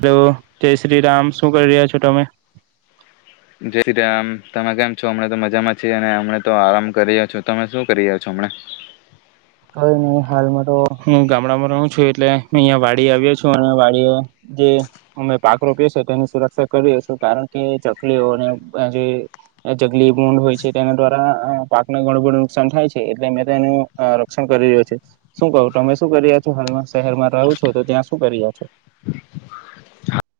Hello જય શ્રી રામ શું કરી રહ્યા છો તમે જે સીતારામ તમે કેમ છો હમણા તો મજામાં છીએ અને હમ તો આરામ કરી છો તમે શું કરી રહ્યા છો અમના કઈ નહી હાલ તો હું ગામડામાં રહું છું એટલે અહિયાં વાડી આવ્યો છું અને વાડી જે અમે પાક રોપ્યો છે તેની સુરક્ષા કરી્યો છું કારણ કે ચકલીઓ અને જે જગલી મડ હોય છે તેના દ્વારા પાકને ઘણું બું નુકસાન થાય છે એટલે મે તેનું શુ કરી રહ્યો છે શું કું તમે શું કરી્યા છો હાલમાં શહેરમાં રહો છો તો ત્યાં શું કરી રહ્યા છો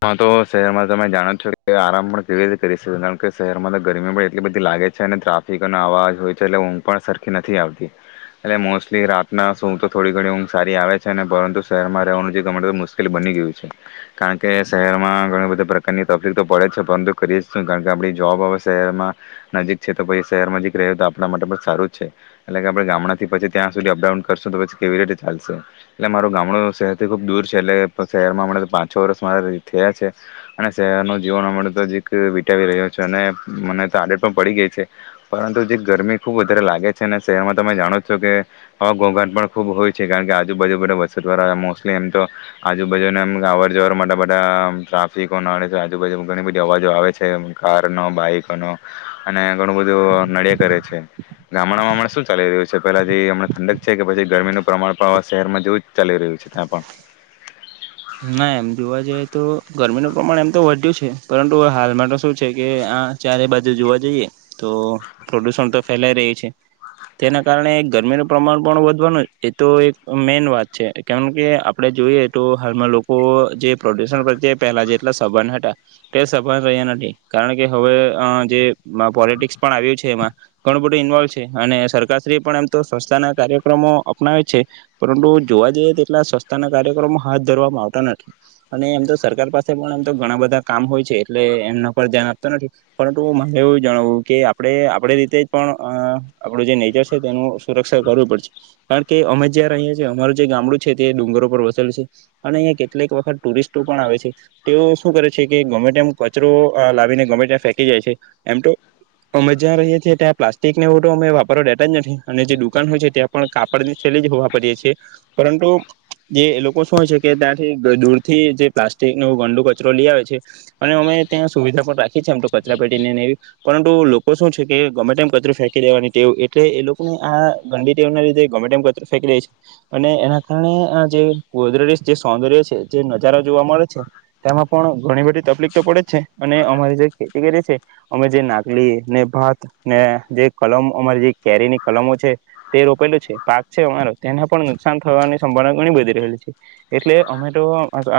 હા તો શહેરમાં તમે જાણો છો કે આરામ પણ કેવી રીતે કરી શકો કારણ કે શહેરમાં તો ગરમી પણ એટલી બધી લાગે છે અને ટ્રાફિકનો અવાજ હોય છે એટલે ઊંઘ પણ સરખી નથી આવતી એટલે મોસ્ટલી રાતના સૂઘ તો થોડી ઘણી ઊંઘ સારી આવે છે ને પરંતુ શહેરમાં રહેવાનું જે ગ મુશ્કેલ બની ગયું છે કારણ કે કે શહેરમાં ઘણી બધી પ્રકારની તકલીફ તો પડે જ છે પરંતુ કરીએ જ શું કારણ કે આપણી જોબ હવે શહેરમાં નજીક છે તો પછી શહેર નજીક રહે તો આપણા માટે પણ સારું જ છે એટલે કે આપણે ગામડાથી પછી ત્યાં સુધી અપડાઉન કરશું તો પછી કેવી રીતે ચાલશે એટલે મારું ગામડું શહેરથી ખૂબ દૂર છે એટલે શહેરમાં આપણે પાંચ છો વર્ષ થયા છે અને શહેરનું જીવન અમ તો જે વિતાાવી રહ્યો છે અને મને તો આડત પણ પડી ગઈ છે પરંતુ જે ગરમી ખૂબ વધારે લાગે છે અને શહેરમાં તમે જાણો છો કે હવા ઘોઘાટ પણ ખૂબ હોય છે કારણ કે આજુબાજુ બ વસતવારા મોસ્ટલી એમ તો આજુબાજુને એમ અર જવર માટે બધા ટ્રાફિકો નડે છે આજુબાજુ ઘણી બધી અવાજો આવે છે કાર નો બાઈકો નો અને ઘણું બધું નડિયા કરે છે ગામડામાંમ શું ચાલી રહ્યું છે પેલા જે હમણા ઠંડક છે કે પછી ગરમીનું પ્રમાણ પણ શહેરમાં જેવું જ ચાલી રહ્યું છે ત્યાં પણ ના એમ જોવા જઈએ તો ગરમીનું પ્રમાણ એમ તો વધ્યું છે પરંતુ હાલમાં તો શું છે કે આ ચારે બાજુ જોવા જઈએ તો પ્રદુષણ તો ફેલાઈ રહ્યું છે તેના કારણે ગરમીનું પ્રમાણ પણ વધવાનું એ તો એક મેન વાત છે કેમકે આપણે જોઈએ તો જે પ્રો્યુન પ્રત્યે પહેલા જેટલા સભંધ હતા તે સભન રહ્યા નથી કારણ કે હવે જે પોલિટિક્સ પણ આવ્યું છે એમાં ઘણું બધું ઇન્વોલ્વ છે અને સરકારશ પણ એમ તો સ્વચ્તાના કાર્યક્રમો અપનાવે છે પરંતુ જોવા જઈએ તેટલા સ્વચ્તાના કાર્યક્રમો હાથ ધરવામાં આવતા નથી અને એમ તો સરકાર પાસે પણ એમ તો ઘણા બધા કામ હોય છે એટલે એમના પર ધ્યાન આપતા નથી પરંતુ મારે એવું જણાવવું કે આપણે આપણે રીતે જ પણ આપણું જે નેચર છે તેનું સુરક્ષા કરવું પડશે કારણ કે અમે જ્યાં રહીએ છીએ અમારું જે ગામડું છે તે ડુંગરો પર વસેલ છે અને અ કેટલીક વખત ટુરિસ્ટો પણ આવે છે તેઓ શું કરે છે કે ગમે તેમ કચરો લાવીને ગમે ત્યા ફેંકી જાય છે એમ તો અમે જ્યાં રહીએ છી ત્યાં પ્લાસ્ટિકને એવ તો અમે વાપરવા દેતા જ નથી અને જે દુકાન હોય છે ત્યાં પણ કાડની થેલી જ હોવા પરીએ છીએ પરંતુ જે લોકો ય છે કે ત્યાંથી દૂરથી જે પ્લાસ્ટિક ન ગંડો કચરો લી આવે છે અને અમે ત્યાં સુવિધા પણ રાખી છે એમ તો કચરા પેટીને એ પરંતુ લોકો શું છે કે ગમે તેમ કચરો ફેંકી લેવાની ટેવ એટલે એ લોકોને આ ગંડી ટેવ ના લીધે ગમે તેમ કચરો ફેંકી લે છે અને એના કારણે આ જે ગોદરેજ જે સૌંદર્ય છે જે નજારા જોવા મળે છે તેમાં પણ ઘણી બધી તકલીફ તો પડે છે અને અમારી જે ખેતી કરી છે અમે જે નાકલી ને ભાત ને જે કલમ અમારી જે કેરીની કલમો છે તે રોપેલું છે પાક છે અમારો તેના પણ નુકસાન થવાની સંભાવના ઘણી બધી રહેલી છે એટલે અમે તો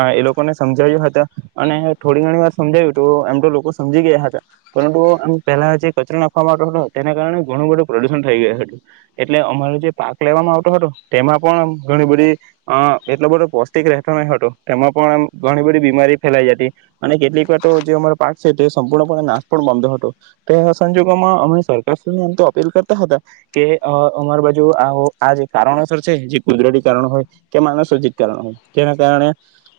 અહ એ લોકોને સમજાવ્યા હતા અને થોડી ઘણી વાર સમજાવ્યું તો એમ તો લોકો સમજી ગયા હતા પરંતુ આમ પહેલા જે કચરો નાખવા આવતો હતો તેના કારણે ઘણું બધું પ્રદુષણ થઈ ગયું હતું. એટલે અમારો જે પાક લેવામાં આવતો હતો તેમાં પણ ઘણી બધી અહ એટલો બધો પષ્ટિક રહેતો ન હતો. તેમાં પણ ઘણી બધી બીમારી ફેલાઈ હતી અને કેટલીક વાર તો જે અમારો પાક છે તે સંપૂર્ણપણે નાશ પણ બમતો હતો. તો એ સંજોગોમાં અમે સરકાર આમ તો અપીલ કરતા હતા કે અહ અમાર બાજુ આઓ આજે કારણો સર છે જે કુદરતી કારણો હોય, તે માણસ [inaudible] તેના કારણે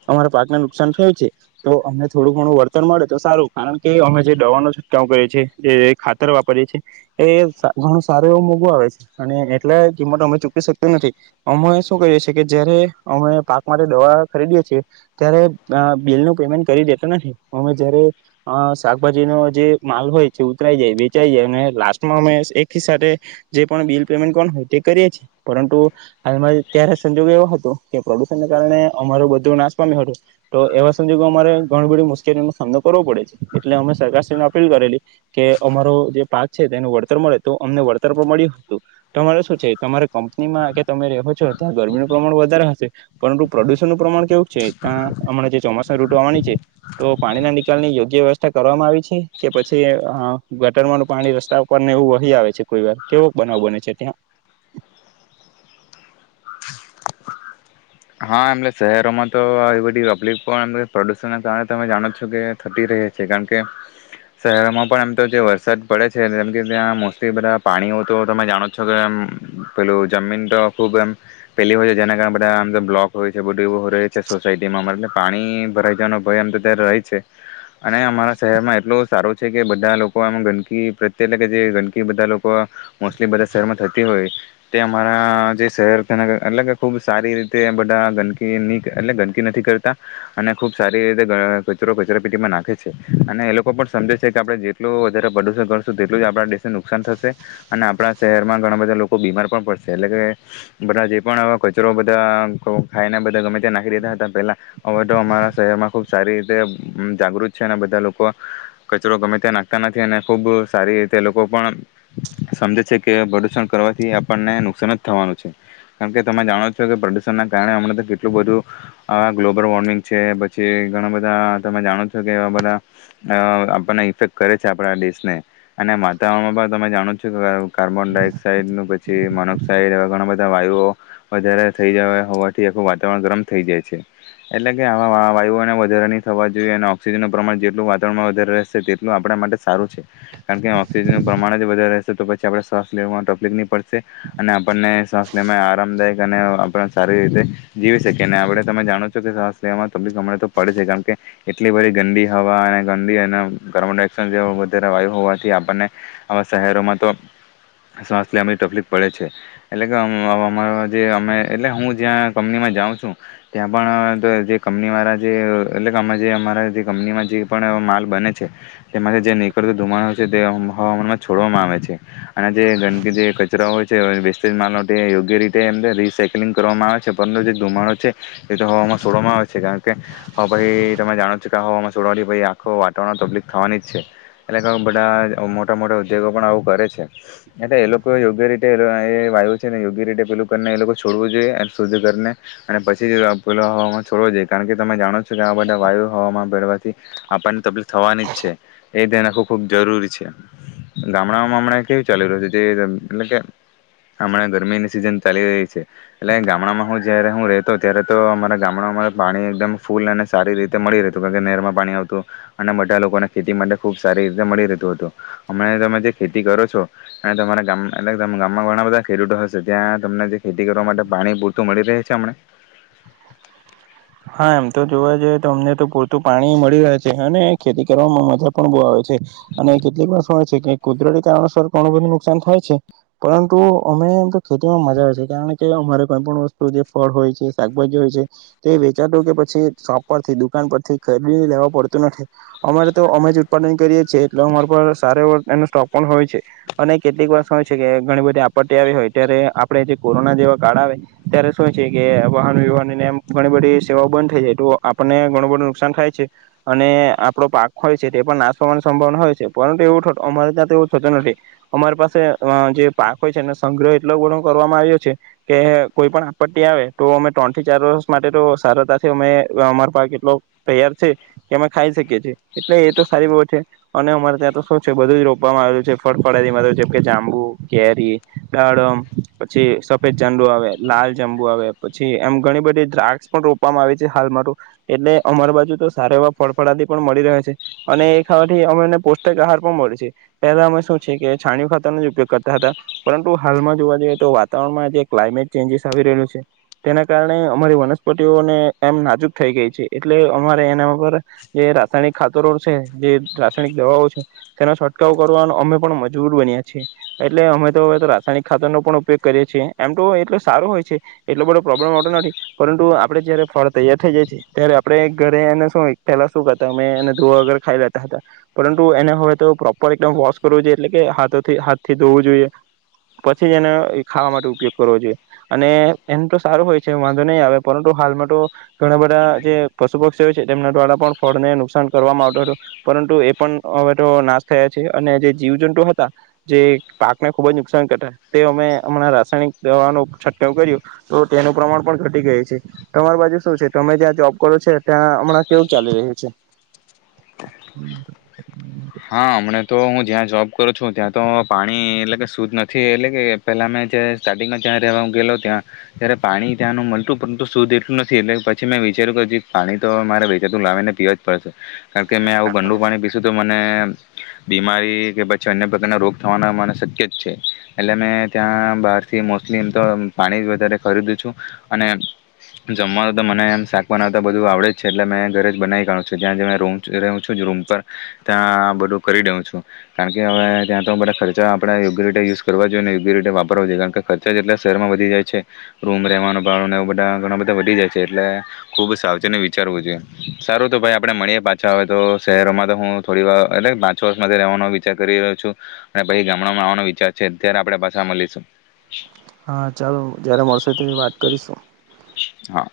અમારા પાકને નુકસાન થયું છે તો અમને થોડું ઘણું વર્તન મળે તો સારું કારણ કે અમે જે દવાનો છુટકાવ કરીએ છે તે ખાતર વાપરીએ છીએ એ સ ઘણું સારું એવ મોઘું આવે છે અને એટલા કીમટ અમે ચૂકી શકતું નથી. અમે શું કરીએ છીએ કે જયારે અમે પાક માટે દવા ખરીદીએ છીએ ત્યારે અહ બિલ નું પેમેન્ટ કરી દેતું નહીં. અમે જયારે અહ શાકભાજીનો જે માલ હોય ઉતરાઈ જાય વેચાઈ જાય અને લાસ્ટમાં અમે એક હિસા જે પણ બિલ પેમેન્ટ કોણ હોય તે કરીએ છેએ પરંતુ હાલમાં ત્યારે સંજોગ એવો હતો કે પ્રદુષણને કારણે અમારો બધો નાશ પામ્યો હતું. તો એવા સંજોગો અમારે ઘણી બધી મુશ્કેલીઓ નનો સામનો કરવો પડે છે. એટલે અમે સરકારશ્રીને અપીલ કરેલી કે અમારો જે પાક છે તેનું વળતર મળે તો અમને વળતર પણ મળ્યું હતું. તમારે શું છે તમારે કંપનીમાં કે તમે રહો છો ત્યાં ગરમીનું પ્રમાણ વધારે હ છે. પરંતુ પ્રદુષણ નું પ્રમાણ કેવું છે તા અમણા જે ચોમાસ અહ ઋટુ આવાની છે તો પાણીના નિકાલ ની યોગ્ય વ્યવસ્થા કરવામાં આવી છે કે પછી અહ ગટરમાંનું પાણી રસ્તા ઉપર ને એવું વહી આવે છે કોઈ વાર. કેવો બનાવ બને છે ત્યાં? હા એમલે શહેરોમાં તો આવી બધી પબ્લિક પણ પ્રદુષણના કારણે તમે જાણો છો કે થતી રહે છે કારણ કે શહેરોમાં પણ એમ તો જે વરસાદ પડે છે જેમ કે ત્યાં મોસ્ટલી બધા પાણી હો તો તમે જાણો છો કેમ આમ પેલું જમીન તો ખુબ એમ પેલી હોય છે જેના કારણે બધા આમ જેમ બ્લોક હોય છે બધું એવું રહે છે સોસાયટીમાં અમારે એટલે પાણી ભરાઈ જવાનો ભય આમ તો ત્યારે રહે છે અને અમારા શહેરમાં એટલું સારું છે કે બધા લોકો આમ ગંદકી પ્રત્યે એટલે કે જે ગંદકી બધા લોકો મોસ્ટલી બધા શહેરમાં થતી હોય તે અમારા જે શહેરના એટલે કે ખૂબ સારી રી તે બધા ગંદકીની એટલે ગંદકી નથી કરતા અને ખૂબ સારી રીતે ગ કચરો કચરા પેટીમાં નાખે છે. અને એ લોકો પણ સમજે છે કે આપણે જેટલું વધારે ભડોસો કરશું તેટલું જ આપણા દેશને નુકસાન થશે અને આપણા શહેરમાં ઘણા બધા લોકો બીમાર પણ પડશે. એટલે કે બધા જે પણ કચરો તામ ખો ખાઈને બધા ગમે ત્યાં નાખી દેધા હતા પેલા. અને અમારા શહેરમાં ખુબ સારી રીતે જાગૃત છે અને બધા લોકો કચરો ગમે ત્યાં નાખતા નથી અને ખૂબ સારી રીતે લોકો પણ સમજે છે કે પ્રદુષણ કરવાથી આપણને નુકસાન જ થવાનું છે કારણ કે તમે જાણો છો કે પ્રદુષણના કારણે હમણાં તો કેટલું બધું આ ગ્લોબલ વોર્મિંગ છે પછી ઘણા બધા આહ તમે જાણો છો કે એવા બધા અહ આપણને ઇફેક્ટ કરે છે આપણા દેશને અને વાતાવરણમાં પણ તમે જાણો છો કે કાર્બન ડાયોક્સાઈડ પછી મોનોક્સાાઈડ એવા ઘણા બધા વાયુઓ વધારે થઈ જાય હોવાથી આખું વાતાવરણ ગરમ થઈ જાય છે. એટલે કે આવા વાયુઓને વધારે નહીં થવા જોઈએ અને ઓક્સિજનનું પ્રમાણ જેટલું વાતાવરણમાં વધારે રહેશે તેટલું આપણા માટે સારું છે. કારણ કે ઓક્સિજનનું પ્રમાણે જે બધા રહશે તો પછી આપ શ્વાસ લેવામાં તકલીક નહી પડશે અને આપણને શ્વાસ લે આરામદાયક જાને ઓ આપણા ના સારી રીતે જીવી શકીએ આપણે તમે જાણો છો કે શ્વાસ લેવામાં તકલીફ અમ પડે છે કારણ કે એટલી બધી ગંદી હવા અને ગંદી અને કાર્બન ડાઈઓક્સાઈડ જેવા વધારે વાયુ હોવાથી આપણને આવા શહેરોમાં તો શ્વાસ લેવાની તકલીફ પડે છે. એટલે કે અમ્મ આવા માં જે અમે એટલે હું જ્યાં કંપનીમાં જાઉં છું ત્યાં પણ જે તે કંપનીવાળા જે એટલે કે અમે જે અમારા જે કંપનીમાં જે પણ માલ બને છે તેમાંથી જે નીકળતો ધુમાડો છે તે હવામાનમાં છોડવામાં આવે છે અને જે ગંદકી જે કચરાઓ હોય છે વસ્ટ જ માલ હો તે યોગ્ય રીત તે એમને રિસાયક્લિંગ કરવામાં આવે છે. પરંતુ જે ધુમાડો છે એ તો હવામાં છોડવામાં આવે છે કારણ કે તે હો પાઈ તમે જાણો ચૂકાવામાં છોડાં ભાઈ આખો વાતાવરણ તબલીક થવાની જ છે એટલે બધા મોટા મોટા ઉદ્યોગો પણ આવું કરે છે. એટલે એ લોકો યોગ્ય રીતે એ વાયુ છે ને યોગ્ય રીતે પેલું તન ને એ લોકો છોડવું જોઈએ અને શુદ્ધને કરને અને પછી જો પેહલા હવા માં છોડવો જોઈએ કારણ કે તમે જાણો છો કે આ બધા વાયુ હમા પવાથી આપણને તકલીફ થવાની જ છે. એ ધ્યાન રાખવું ખૂબ જરૂરી છે. ગામડામાં હમણાં કેવી ચાલી રહ્યું છે જે એટલે કે હમણાં ગરમીની સિઝન ચાલી રહી છે. એટલે ગામડામાં હું જ્યારે હું રહેતો ત્યારે તો અમારા ગામડામાં પાણી એકદમ ફૂલ અને સારી રીતે મળી રહેતું કારણ કે નહેરમાં પાણી આવતું અને બધા લોકોને ખેતી માટે ખૂબ સારી રીતે મળી રહેતું હતું. હમણાં તમે જે ખેતી કરો છો અને તમારા ગામ એટલે ત ગામમાં ઘણા બધા ખેડૂતો હશે ત્યાં તમને જે ખેતી કરવા માટે પાણી પૂરતું મળી રહે છે અમને? હા, એમ તો જોવા જઈએ તો અમને તો પૂરતું પાણી મળી રહે છે અને ખેતી કરવામાં મજા પણ બહુ આવે છે અને કેટલીક વસ્તુ હો છે કે કુદરતી કારણોસર ઘણું બધું નુકસાન થાય છે પરંતુ અમે એમ તો ખેતીમાં મજા આવે છે કારણ કે અમારે કોઈ પણ વસ્તુ જે ફળ હોય છે શાકભાજી હોય છે તે ચાર દો કે પછી શોપ પરથી દુકાન પરથી ખરીદીને લેવા પડતું નથી. અમારે તો અમે જ ઉત્પાદન કરીએ છીએ એટલે અમારા પર સાર વર એનો સ્ટોક પણ હોય છે અને કેટલીક વાર શું છે કે ઘણી બધી આપત્તી આવી હોય ત્યારે આપણે જે કોરોના જેવા કાળ આવે ત્યારે શું છે કે વાહન વ્યવહને ઘણી બધી સેવા બંધ થઈ જાય. તો આપણને ઘણું બધું નુકસાન થાય છે અને આપણો પાક હોય છે તે પણ નાશ થવાની સંભાવના હોય છે. પરંતુ એવું અમારે ત્યાં તો એવું થતું નથી અમારી પાસે અહ જે પાક હોય છે એનો સંગ્રહ એટલો ઘણો કરવામાં આવ્યો છે કે કોઈ પણ આપટ્ટી આવે તો અમે ત્રણ થી ચાર વર્ષ માટે તો તાર રતતા અમે અમાર પાક એટલો તૈયાર છે કે અમે ખાઈ શકીએ છીએ. એટલે એ તો સારી બત છે અને અમારે ત્યાં તો શું છે બધું જ રોપવામાં આવેલું છે ફળફળા મા જેમકે જાંબુ, કેરી, દાડમ પછી સફેદ ચાંડુ આવે લાલ જાંબુ આવે પછી એમ ઘણી બધી દ્રાક્ષ પણ રો પા વામા આવે છે હાલ માતો. એટલે અમારી બાજુ તો સારા એવા ફળફળાદી પણ મળી રહે છે. અને એ ખવાથી અમને પષ્ટક આહાર પણ મળે છે પહેલા અમે શું છે કે છાણી ખાતરનો જ ઉપયોગ કરતા હતા પરંતુ હાલમાં જોવા જઈએ તો વાતાવરણમાં જે ક્લાઇમેટ ચેન્જીસ આવી રહલું છે તેના કારણે અમારી વનસ્પ તી ઓને એમ નાજુક થઈ ગઈ છે એટલે અમારે એના વગર જે રાસાયણિક ખાતરો છે જે રાસાયણિક દવાઓ છે તેનો છટકાવો કરવાનો અમે પણ મજબૂર બન્યા છીએ. એટલે અમે તો હવે રાસાયણિક ખાતર નો પણ ઉપયોગ કરીએ છીએ એમ તો એટ સારો હોય છે એટલો બધો પ્રોબ્લેમ આવતો નથી પરંતુ આપ પડણે જયારે ફળ તૈયાર થઈ જાય છીએ ત્યારે આપણે ઘરે એને શું પેલા શું કરતા અમે એને ધોવા વગર ખાઈ લેતા હતા પરંતુ એને હવે તો પ્રોપર એકદમ વોશ કરવું જોઈએ એટલે કેાથથી હાથથી ધોવું જોઈએ પછી જ એને એ ખાવા માટે ઉપયોગ કરવો જોઈએ અને એને તો સારો હોય છે વાંધો નહીં આવે પરંતુ હાલમાં તો ઘણા બધા જે પશુ પક્ષી હો છે તેમના દ્વારા પણ ફળને નુકસાન કરવામાં આવતું હતું પરંતુ એ પણ અવે તો નાશ થયા છે અને જે જીવજંતુ હતા જે પાકને ખુબ જ નુકસાન કરતા તે અમે હમણાં રાસાયણિક દવા નો છટકાવ કર્યો તો તેનું પ્રમાણ પણ ઘટી ગઈ છે. તમાર બાજુ શું છે તમે જ્યાં જોબ કરો છો ત્યાં હમણાં કેવું ચાલી રહ્યું છે? હા, હમણા તો હું જ્યાં જોબ કરું છું ત્યાં તો પાણી એટલે કે શુદ્ધ નથી એટલે કે પેલા મેં સ્ટાર્ટિંગમાં જ્યાં રહેવા ગેલો ત્યાં ત્યારે પાણી ત્યાંનું મળતું પરંતુ શુદ્ધ એટલું નથી એટલે પછી મેં વિચાર્યું કે પાણી તો મારે વેચાતું લાવીને પીવા જ પડશે. કારણ કે મેં આવું ગંડું પાણી પીશું તો મ ને બીમારી કે પછી અન્ય પ્રકારના રોગ થવાના મને શક્ય જ છે. એટલે મે ત્યાં બહારથીલી તો પાણી વધારે ખરીદું છું અને જમવાનું તો મને શાક બનાવતા બધું આવડે છે એટલે મે ઘરે જ બનાવી કાળું છું. જ્યાં જે મેં રૂમ રહું છું રૂમ પર ત્યાં બધું કરી દઉં છું કારણ કે હવે ત્યાં તો બધા ખર્ચા આપણે યોગ્ય રીતે યુઝ કરવા જોઈએ ને યોગ્ય રીતે વાપરવા જોઈએ કારણ કે ખર્ચા જેટલા શહેરમાં વધી જાય છે રૂમ રહેવાનો ભાવને એ બધા ઘણા બધા વધી જાય છે એટલે ખૂબ સાવચેત વિચારવું જોઈએ. સારું તો ભાઈ આપણે મળીએ પાછા આવેય તો શહેરોમાં તો હું થોડી વાર એટલે પાંચ વર્ષમાંથી રહેવાનો વિચાર કરી રહ્યો છું અને પછી ગામડામાં આવવાનો વિચાર છે અત્યારે આપણે પાછા મલીશું. હા ચાલો જયારે મળશે ત્યારે વાત કરીશું હા.